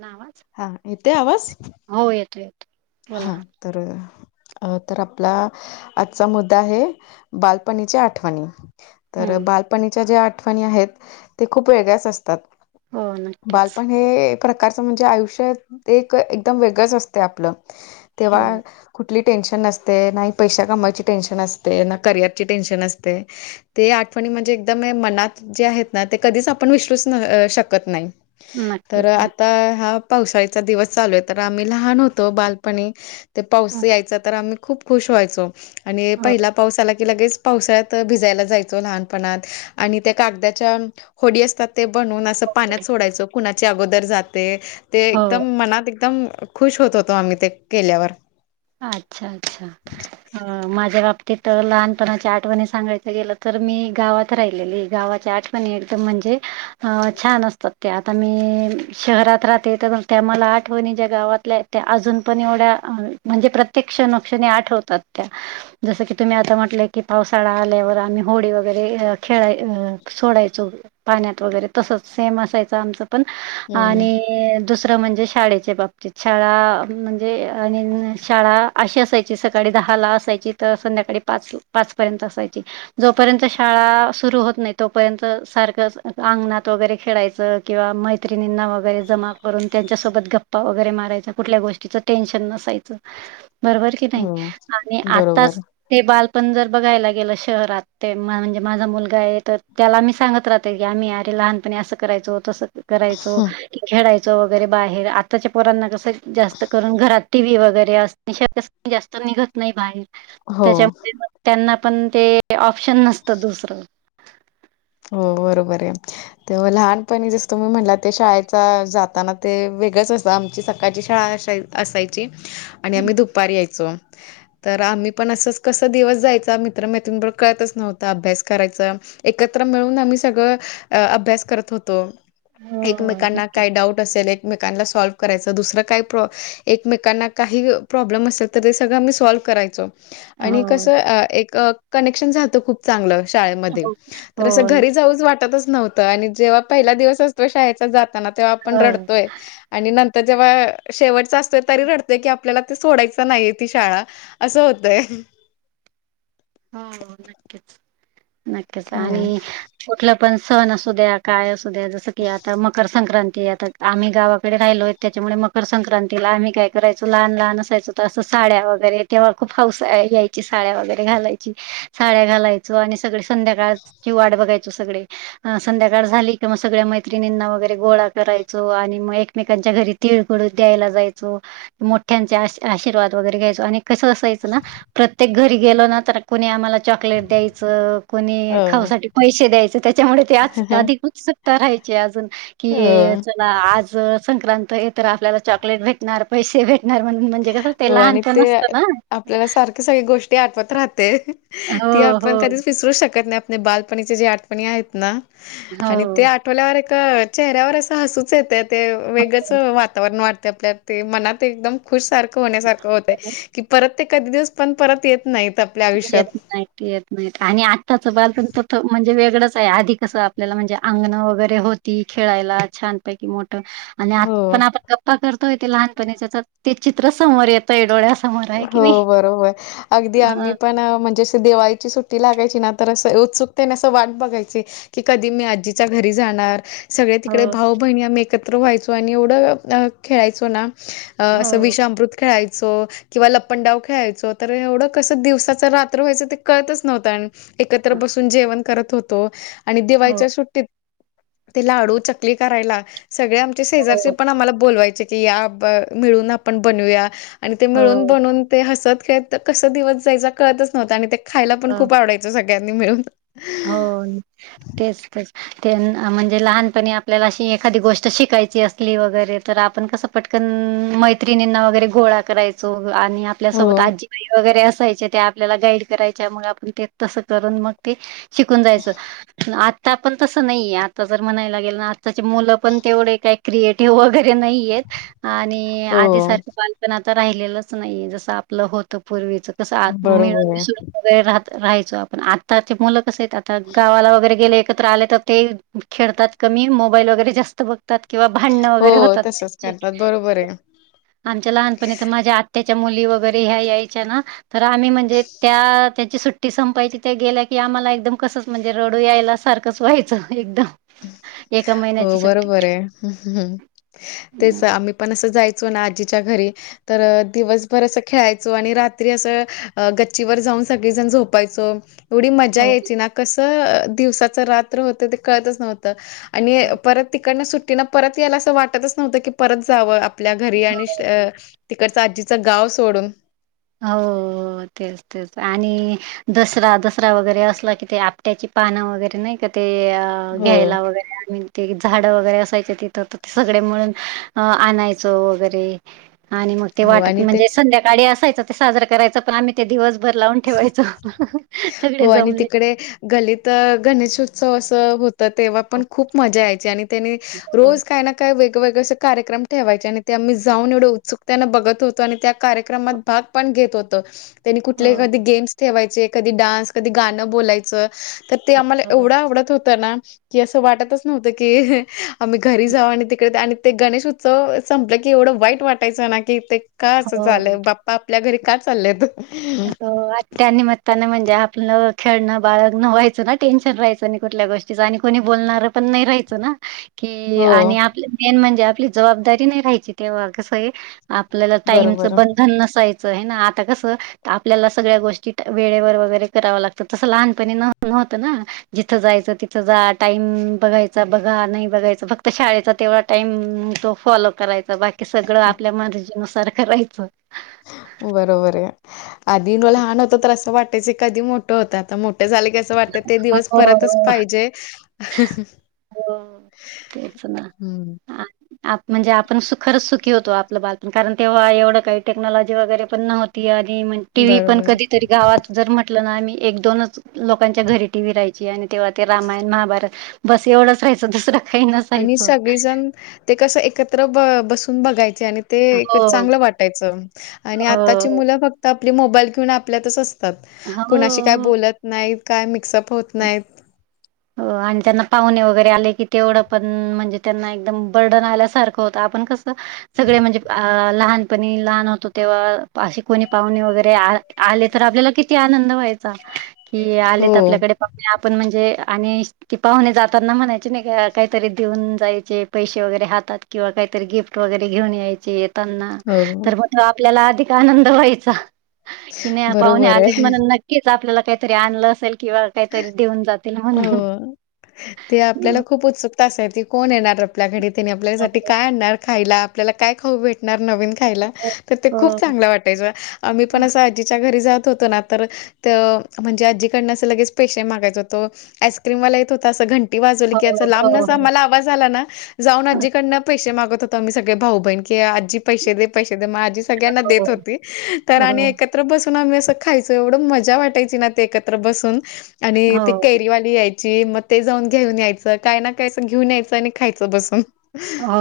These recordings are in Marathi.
ना आवाज? हा येतोय आवाज? हो येतोय. हा तर.. अ तर आपला आजचा मुद्दा आहे. बालपणीची आठवणी तर हम्म बालपणीच्या ज्या आठवणी आहेत. ते खूप वेगळ्याच असतात. हो नक्कीच बालपण हे प्रकारचं म्हणजे आयुष्य एक एकदम वेगळंच असते आपलं तेव्हा हो कुठ कुठली टेन्शन नसते नाही पैश कमायची टेन्शन असते ना करिअरची टेन्शन असते ते आठवणी म्हणजे एकदम मनात जे आहेत ना ते कधीच आपण विसरूच शकत नाही तर नक्कीच आता हा पावसाळीचा दिवस चालू आहे तर आम्ही लहान होतो बालपणी ते पाऊस नक्की यायचा तर आम्ही खूप खुश व्हायचो आणि हो पहिला पावसाला की लगेच पावसाळ्या भिजायला जायचो लहानपणात आणि त्या कागदा्याच्या होडी असतात ते बनून असं पाण्यात सोडायचं कुणाची अगोदर जाते ते हो. एकदम मनात एकदम खुश होत होतो आम्ही ते केल्यावर अच्छा-अच्छा माझ्या बाबतीत लहानपणाच्या आठवणी सांगायच गेलं, तर मी गावात राहिलेली गावाच्या आठवणी प मी एकदम म्हणजे अं छान असतात. ते आता मी शहरात राहते, तर त्या मला आठवणी ज्या गावातल्या त्या अजून पण एवढ्या म्हणजे प्रत्येक क्षणोक्षणी आठवतात त्या जसं की, तुम्ही आता म्हटलंय की, पावसाळा आल्यावर आम्ही होडी वगैरे खेळा अं सोडायचो. पाण्यात वगैरे तसच सेम असायचं आमचं पण हम्म आणि दुसरं म्हणजे शाळेच्या बाबतीत शाळा म्हणजे शाळा अशी असायची सकाळी दहाला असायची तर संध्याकाळी पाच पाचपर्यंत असायची जोपर्यंत शाळा सुरू होत नाही तोपर्यंत सारखं अंगणात वगैरे खेळायचं किंवा मैत्रिणींना वगैरे जमा करून त्यांच्यासोबत गप्पा वगैरे मारायचा कुठल्या गोष्टीचं टेन्शन नसायचं बरोबर की नाही हम्म आणि बरोबर आताच ते बालपण जर बघायला गेलं शहरात ते म्हणजे माझा मुलगा आहे तर त्याला मी सांगत राहते की आम्ही अर लहानपणी असं करायचो होतो असं करायचो खेळायचो वगैरे बाहेर आत्ताच्या पोरांना कस जास्त करून घरात टी व्ही वगैरे अस जास्त निघत नाही बाहेर हो त्याच्यामुळे मग त्यांना पण ते ऑप्शन नसतं दुसरं हो बरोबर आहे ते लहानपणी जस तुम्ही म्हटला ते शाळेचा जाताना ते वेगळंच असतं आमची सका काची शाळा असा असायची आणि आम्ही दुपार यायचो तर आम्ही पण असंच कस दिवस जायचा मित्रमैत्रंबरोब कळतच नव्हतं अभ्यास करायचं एक एकत्र मिळून आम्ही सगळं अभ्यास करत होतो हो, हो. एकमेकांना नक्कीच. काय डाऊट असेल एकमेकांना सॉल्व करायचं दुसरं काय प्र एकमेकांना काही प्रॉब्लेम असेल तर ते सगळं मी सॉल्व करायचो आणि कस हो, कनेक्शन खूप चांगलं शाळेमध्ये हो, तर हो, अस घरी जाऊच वाटतच नव्हतं आणि जेव्हा पहिला दिवस असतो शाळेचा जाताना तेव्हा आपण रडतोय आणि नंतर जेव्हा शेवटचा असतोय तरी रडतय की आपल्याला ते सोडायचं नाहीये ती शाळा असं होतय हो नक्कीच नक्कीच हां. आणि कुठलं पण सण असू द्या काय असू द्या जसं की आता मकर संक्रांती आता आम्ही गावाकडे राहिलोत त्याच्यामुळे मकर संक्रांतीला आम्ही काय करायचो लहान लहान असायचो तर तं साड्या वगैरे तेव्हा खूप हाऊस यायची साड्या वगैरे घालायची साड्या घालायच आणि सगळे संध्याकाळ कि वाट बघायच सगळे संध्याकाळ झाली कि मग सगळ्या मैत्रिणींना वगैरे गोळा करायचो आणि मग एकमेकांच्या घरी तिळगळू द्यायला जायचो मोठ्यांचे आशीर्वाद वगैरे घ्यायचो आणि कसं असायचं ना प्रत्येक घरी गेलो ना तर कुणी आम्हाला चॉकलेट द्यायचं कुणी हो. खाऊसाठी पैसे द्यायचं त्याच्यामुळे ते आज अधिक उत्सुकता राहायची अजून कि हो. आज संक्रांत आहे तर आपल्याला चॉकलेट भेटणार पैसे भेटणार म्हण म्हणजे कस ते लहानत नसत ना सग गोष्टी आठवत राहते ती हो, आपण हो, कधीच विसरू शकत नाही बालपणीचे जे आठपणी आहेत ना आणि ते हो. आठ आठोल्यावर एक चेहऱ्यावर असं हसूच येते ते हो, वेगळंच वातावरण वाढते आपल्यात ते मनात एकदम खुश सारखं होण्यासारखं होतय की परत ते कधी दिवस पण परत येत नाही ये नाही येत नाही आणि आत्ताचं बालपण तर म्हणजे वेगळंच आहे आधी कसं आपल्याला म्हणजे अंगण वगैरे होत ती खेळायला छानपैकी मोठं आणि आता हो पण आपण गप्पा करतोय ते लहानपणी त्या ते चित्र समोर येतंय डोळ्यासमोर आहे की हो नाही. बरोबर अगदी आम्ही हां, पण म्हणजे दि देवाळीची सुट्टी लागायची ना तर असं उत्सुकतेने असं वाट बघायची की कधी मी आजीच्या घरी जाणार सगळे हो, तिकडे भाऊ बहिणी आम्ही एकत्र व्हायचो आणि एवढं खेळायचो ना असं हो, विषामृत खेळायचो किंवा लपन डाऊन खेळायचो तर एवढं कसं दिवसाचं रात्र व्हायं ते कळतच नव्हतं आणि एकत्र बसून जेवण करत होतो आणि हो, दिवाळीच्या सुट्टीत ते लाडू चकली करायला सगळे आमचे हो, शेजारचे पण आम्हाला बोलवायचे मिळून आपण बनूया आणि ते मिळून हो, बनून ते हसत खेळत कस दिवस जायचं कळतच नव्हं आणि ते खायला पण हं, खूप आवडायचं सगळ्यांनी मिळून हो तेच तर ते म्हणजे लहानपणी आपल्याला अशी एखादी गोष्ट शिकायची असली वगैरे तर आपण कसं पटकन मैत्रिणींना वगैरे गोळा करायचा आणि हो आपल्यासोबत आजीबाई वगैरे असायचे ते आपल्याला गाईड करायच्या मग आपण ते तसं करून मग ते शिकून जायचं आता पण तसं नाहीये आता जर म्हणायला गेल ना आत्ताची मुलं पण तेवढे काय क्रिएटिव्ह वगैरे नाही येत आणि हो आधीसारखे बाल पण आता राहिलेलंच नाहीये जस आपलं होतं पूर्वीच कसं मिळून बरोबर आहे मिसळून वगर राह राहायचो आपण आता ते मुलं कस आहेत आता गावाला वगैरे गेले एकत्र आले तर ते खेळतात कमी मोबाईल वगैरे जास्त बघ किंवा भांडण हो वगैरे होतात तसच करतात बरोबर आहे आमच्या लहानपणी तर माझ्या आ त्याच्या मुली वगैरे ह्या यायच्या ना तर आम्ही म्हणजे त्या त्यांची सुट्टी संपायची त्या गेल्या की आम्हाला एकदम कसंच म्हणजे रडू यायला सारखंच व्हायचं एकदम एका हो महिन्याची सुट्टी बरोबर आहे तेच आम्ही पण असं जायचो ना आजीच्या घरी तर दिवसभर असं खेळायचो आणि रात्री असं गच्चीवर जाऊन सगळीजण झोपायचो एवढी मजा हो यायची ना कसं दिवसाचं रात्र होतं ते कळतच नव्हतं आणि परत तिकडनं सुट्टीन परत यायला असं वाटतच नव्हतं की परत जावं आपल्या घरी आणि तिकडचं आजीचं गाव सोडून हो तेच तेच आणि दसरा दसरा वगैरे असला कि ते आप त्याची पानं वगैरे नाही का ते हो. घ्यायला वगैरे ते झाडं वगैरे असायचे तिथ तर ते सगळे मिळून अ आणायचं वगैरे आणि मग ते हो वाट आणि ते म्हणजे संध्याकाळी असायचं ते साजं करायचं पण आम्ही ते दिवसभर लावून ठेवायचं सगळे जमले गलित गणेश उत्सव असं होत तर तेव्हा पण हो खूप मजा यायची आणि त्यानी रोज काय ना काय वेगवेगळे असे कार्यक्रम ठेवायचे आणि ते आम्ही जाऊन एवढे उत्सुकतेनं बघत होतो आणि त्या कार्यक्रमात भाग पण घेत होत त्यांनी कुठ तथले हो कधी गेम्स ठेवायचे कधी डान्स कधी गाणं बोलायचं तर ते आम्हाला एवढं आवडत होतं ना की असं वाटतच नव्हतं की आम्ही घरी जाऊ आणि तिकडे आणि ते गणेश उत्सव संपलं की एवढं वाईट वाटयचं ना की ते का असं हो चाललंय बाप्पा आपल्या घरी का चाललंय हो त्या निमित्तानं म्हणजे आपलं खेळणं बाळग न व्हाचं ना टेन्शन राहायं कुठल्या गोष्टीचं आणि कोणी बोलणारं पण नाही राहायचं ना. कि हो, आणि आपलं मेन म्हणजे आपली जबाबदारी नाही राहायची तेव्हा कसं आहे आपल्याला टाइमचं बरोबर. बंधन नसायचं आहे ना आता कसं आपल्याला सगळ्या गोष्टी वेळेवर वगैरे करावं लागतं तसं लहानपणी नव्हतं ना. जिथं जायचं तिथं जा टाइम बघायचा बघा नाही बघायचं फक्त शाळेचा तेवढा टाइम तो फॉलो करायचा बाकी सगळं आपल्या मर्जीनुसार करायचं. बरोबर आहे आधी लहान त्र अस वाटयं की मोठं होता आता मोठे झा वाटत ते दिवस परतच हो पाहिजे. हो तेच ना हम्म. आप म्हणजे आपण सुखरच सुखी होतो आपलं बाल कारण तेव्हा एवढं काही टेक्नॉलॉजी वगैरे पण नव्हती आणि मग टी व्ही पण बरोबर कधीतरी गावात जर म्हटलं ना आम्ही एक दोनच लोकांच्या घरी टीवी राहायची आणि तेव्हा ते रामायण महाभारत बस एवढंच रायचं तसं आणि सगळीजण ते कस एकत्र ब बसून बघायचे आणि ते एक हो चांगलं वाटायचं आणि हो आताची मुलं फक्त आपली मोबाईल घेऊन आपल्यातच हो कुणाशी काय हो बोलत नाहीत, काय मिक्सअप होत नाहीत. हो आणि त्यांना पाहुणे वगैरे आले की तेवढं पण म्हणजे त्यांना एकदम बर्डन आल्यासारखं होतं आपण कस सगळे म्हणजे लहान प लहान होतो तेव्हा अशे कोणी पाहुणे वगैरे आले तर आपल्याला किती आनंद व्हायचा. कि आलेत हो, आपल्याकडे पाहुणे आपण म्हणजे आणि ती पाहुणे जाताना म्हणायची नाही का काहीतरी देऊन जायचे पैसे वगैरे हातात. किंवा काहीतरी गिफ्ट वगैरे घेऊन यायचे आहेत. ना हो. तर म्हण आपल्याला अधिक आनंद व्हायचा. कि नाही पाहुणे बरोबर आहे. आले म्हण नक्कीच आपल्याला काहीतरी आणलं असेल किंवा काहीतरी देऊन जात. हो ते आपल्याला खूप उत्सुकता असायची कोण येणार आपल्या घरी त्यानी हं. आपल्यासाठी काय आणणार खायला आपल्याला काय खाऊ भेटणार नवीन खायला हो, तर ते खूप हो. चांगलं वाटत. आम्ही पण असं आजीच्या घरी जात होतो ना तर तर म्हणजे आजीकडन असं लगेच पेश मागायच होआईस्क्रीमला येत होता असं घंट वाजवली हो, हो, की याचा हो, लांबनच आम्हाला आवाज आला ना जाऊन आजीकडनं पैसे मागत होतो मी सगळे भाऊ बहीण की आजी पैसे दे पैसे दे मग आजी सगळ्यांना देत होती तर हो, आणि बसून आम्ही असं खायच एवढं मजा वाटायची ना ते एकत्र बसून आणि ते हो, वाली यायची मग ते जाऊन घेऊन यायचं काय ना कायच घेऊन यायचं आणि खायचं बसून हो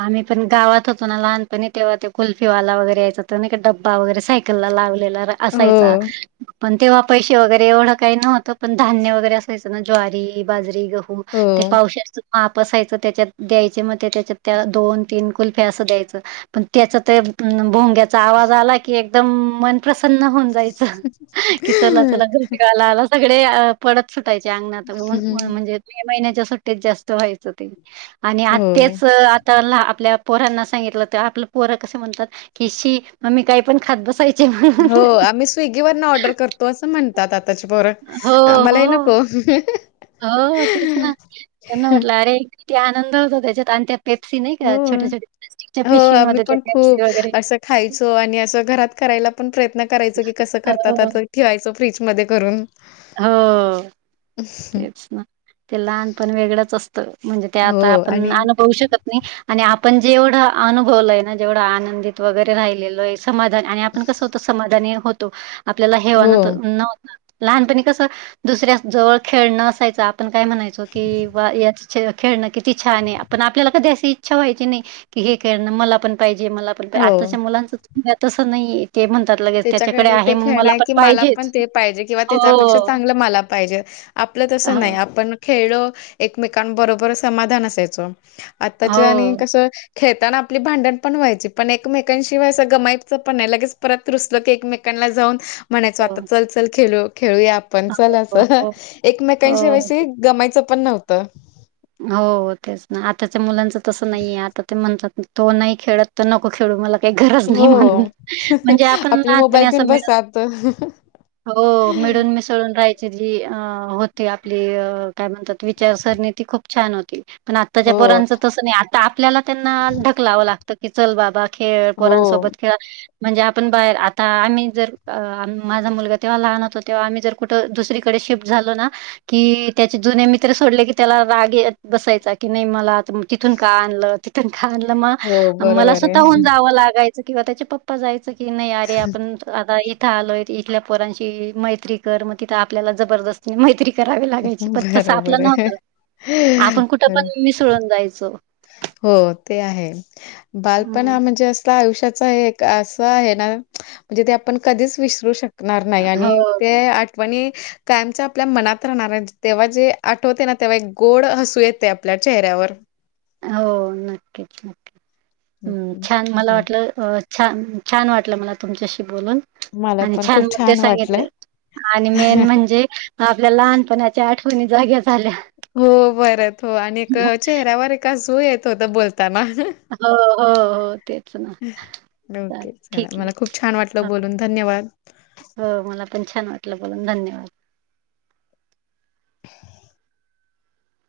आम्ही पण गावात होतो ना लहानपणी तेव्हा ते कुल्फीवाला वगैरे यायच होतो ना का डबा वगैरे सा लावलेला असायचा हो. पण तेव्हा पैसे वगैरे एवढं काही नव्हतं, पण धान्य वगैरे असायचं ना ज्वारी, बाजरी ते हो. पावश माप असायच त्याच्यात द्यायच मग त्याच्या दोन तीन कुल्फे असं द्यायच पण त्याचा तर भोंग्याचा आवाज आला की एकदम प्रसन्न होऊन जायच की चला चला घंटीवाला आला सगळे पळत सुटायचे अंगणातऊन हं, म्हणजे मे महिन्याच्या सुट्टीेत जास्त व्हायचं ते आणि आ हो. आता आपल्या पोरांना सांगितलं तर आपलं पोरं कसं म्हणतात कि शी मग ममी काही पण खात बसायच हो आम्ही स्विगी वरन ऑर्डर करतो असं म्हणतात आताची पोर हो आम्हाला हो ये नको हो तेच ना त्यांना म्हटलं अरे किती आनंद होतो त्याच्यात आणि त्या पेप्सी नाही का हो. छोट्या छोट्या प्लास्टिकच्या हो, आम्ही पिशवीमध्ये ते पण पेप्सी खूप वगैरे असं खायचो आणि असं घरात करायला पण प्रयत्न करायचो कि कसं हो करतात आ ठेवायचं फ्रीजमध्ये करून हो तेच ना ते लहानपण वेगळंच असतं म्हणजे ते हो आता आपण आणि अनुभवू शकत आणि, आणि आपण जेवढं अनुभवलय ना, जेवढा आनंदित वगैरे राहिलेलोय समाजात. आणि आपण कसं होतो, समाधानी होतो आपल्याला हेवा हो, नत, नव्ह लहानपणी कसं, दुसऱ्या जवळ खेळणं असायचं. आपण काय म्हणायचो कि वा! याचं खेळणं किती छानय. पण आपल्याला कधी अशी इच्छा व्हायची नाही की, हे खेळणं मला पण पाहिजे, मला पण पा, हो. आताच्या मुलाचं तसं नाहीय. ते म्हणतात लगे त्याच्याकडे ते खेळणं हाय की, मला पण ते पाहिजे. किंवा हो त्याच्यापेक्षा चांगलं मला पाहिजे. आपलं हो तसं नाही, आपण खेळलो, एकमेकां बरोबर समाधान असायचो. हो आताच्या आणि कसं खेळताना आपली भांडण पण व्हायची. पण एकमेकांशिवाय असं गमाईपच पण नाही. लगेच परत रुसलं की एकमेकांना जाऊन म्हणायचो, हो. आता चल, चल खेलू खेळूया आपण. हो, चला, हो, चला हो. एकमेकांशिवाय गमायचं पण नव्हतं. हो, तेच ना. आताच्या मुलांच तसं नाहीये. आता ते म्हणतात तो नाही खेळत तर, नको खेळू मला काही गरज नाही म्हणून. हो. म्हणजे, आपण आपली लहानपणी मोबाईल घेऊन असं बसा मिळून आता हो, मिळून- मिसळून राहायची. जी अ होती आपली अ काय म्हणतात विचारसरणी, ती खूप छान होती. पण आत्ताच्या हो पोरांचं तसं नाही. आता आपल्याला त्यांना ढकलावं लागतं की, चल बाबा खेळ. हो. पोरांसोबत खेळा म्हणजे आपण बाहेर, आता आम्ही जर आ माझा मुलगा तेव्हा लहान होता तेव्हा, आम्ही जर कुठं, दुसरीकडे शिफ्ट झालो ना की, त्याचे जुने मित्र सोडले की त्याला राग येत बसायचा की, नाही मला आता तिथून का आणलं? तिथून का आणलं? हो मग मला बरोबर आहे स्वतःहून जावं लागायचं किंवा त्याचे पप् पा जायचं की, नाही अरे आपण आता इथ थ आलोय. इथल्या पोरांशी मैत्री कर. मग तिथं आपल्याला जबरदस्त मैत्री करावी लागायची. पण तसं बरोबर आपलं आहे. नव्हतं. आपण कुठं बरं. पण मिसळून जायचो. हो, ते आहे. बालपणा हं म्हणजे अस आयुष्याचा एक अस आहे ना, [unintelligible] म्हणजे ते आपण कधीच विसरू शक णार नाही. आणि हो ते आठवणी कायमच आपल्या मनात राहणार आहे. तेव्हा जे आठवते ना, तेव्हा एक गोड हसू येतय, आपल्या चेहऱ्यावर. हो, नक्कीच, हं, नक्की्. हं. छान मला चालतंय. वाटलं अ छान, छान वाटलं मला, तुमच्याशी बोलून. मला आणि पण छान खूप मुद्दे वाटलं. सांगितले. आणि मेन म्हणजे आपल्या लहानपणाच्या आठवणी जाग्या झा हो, परत हो आणि एक हो, चेहऱ्यावर एक हसू येत होतं, बोलताना. हो, हो, हो. ते [unintelligible] [unintelligible] ओके. चला, मला खूप छान वाटलं हां. बोलून. धन्यवाद! हो, मला पण छान वाटलं बोलून. धन्यवाद!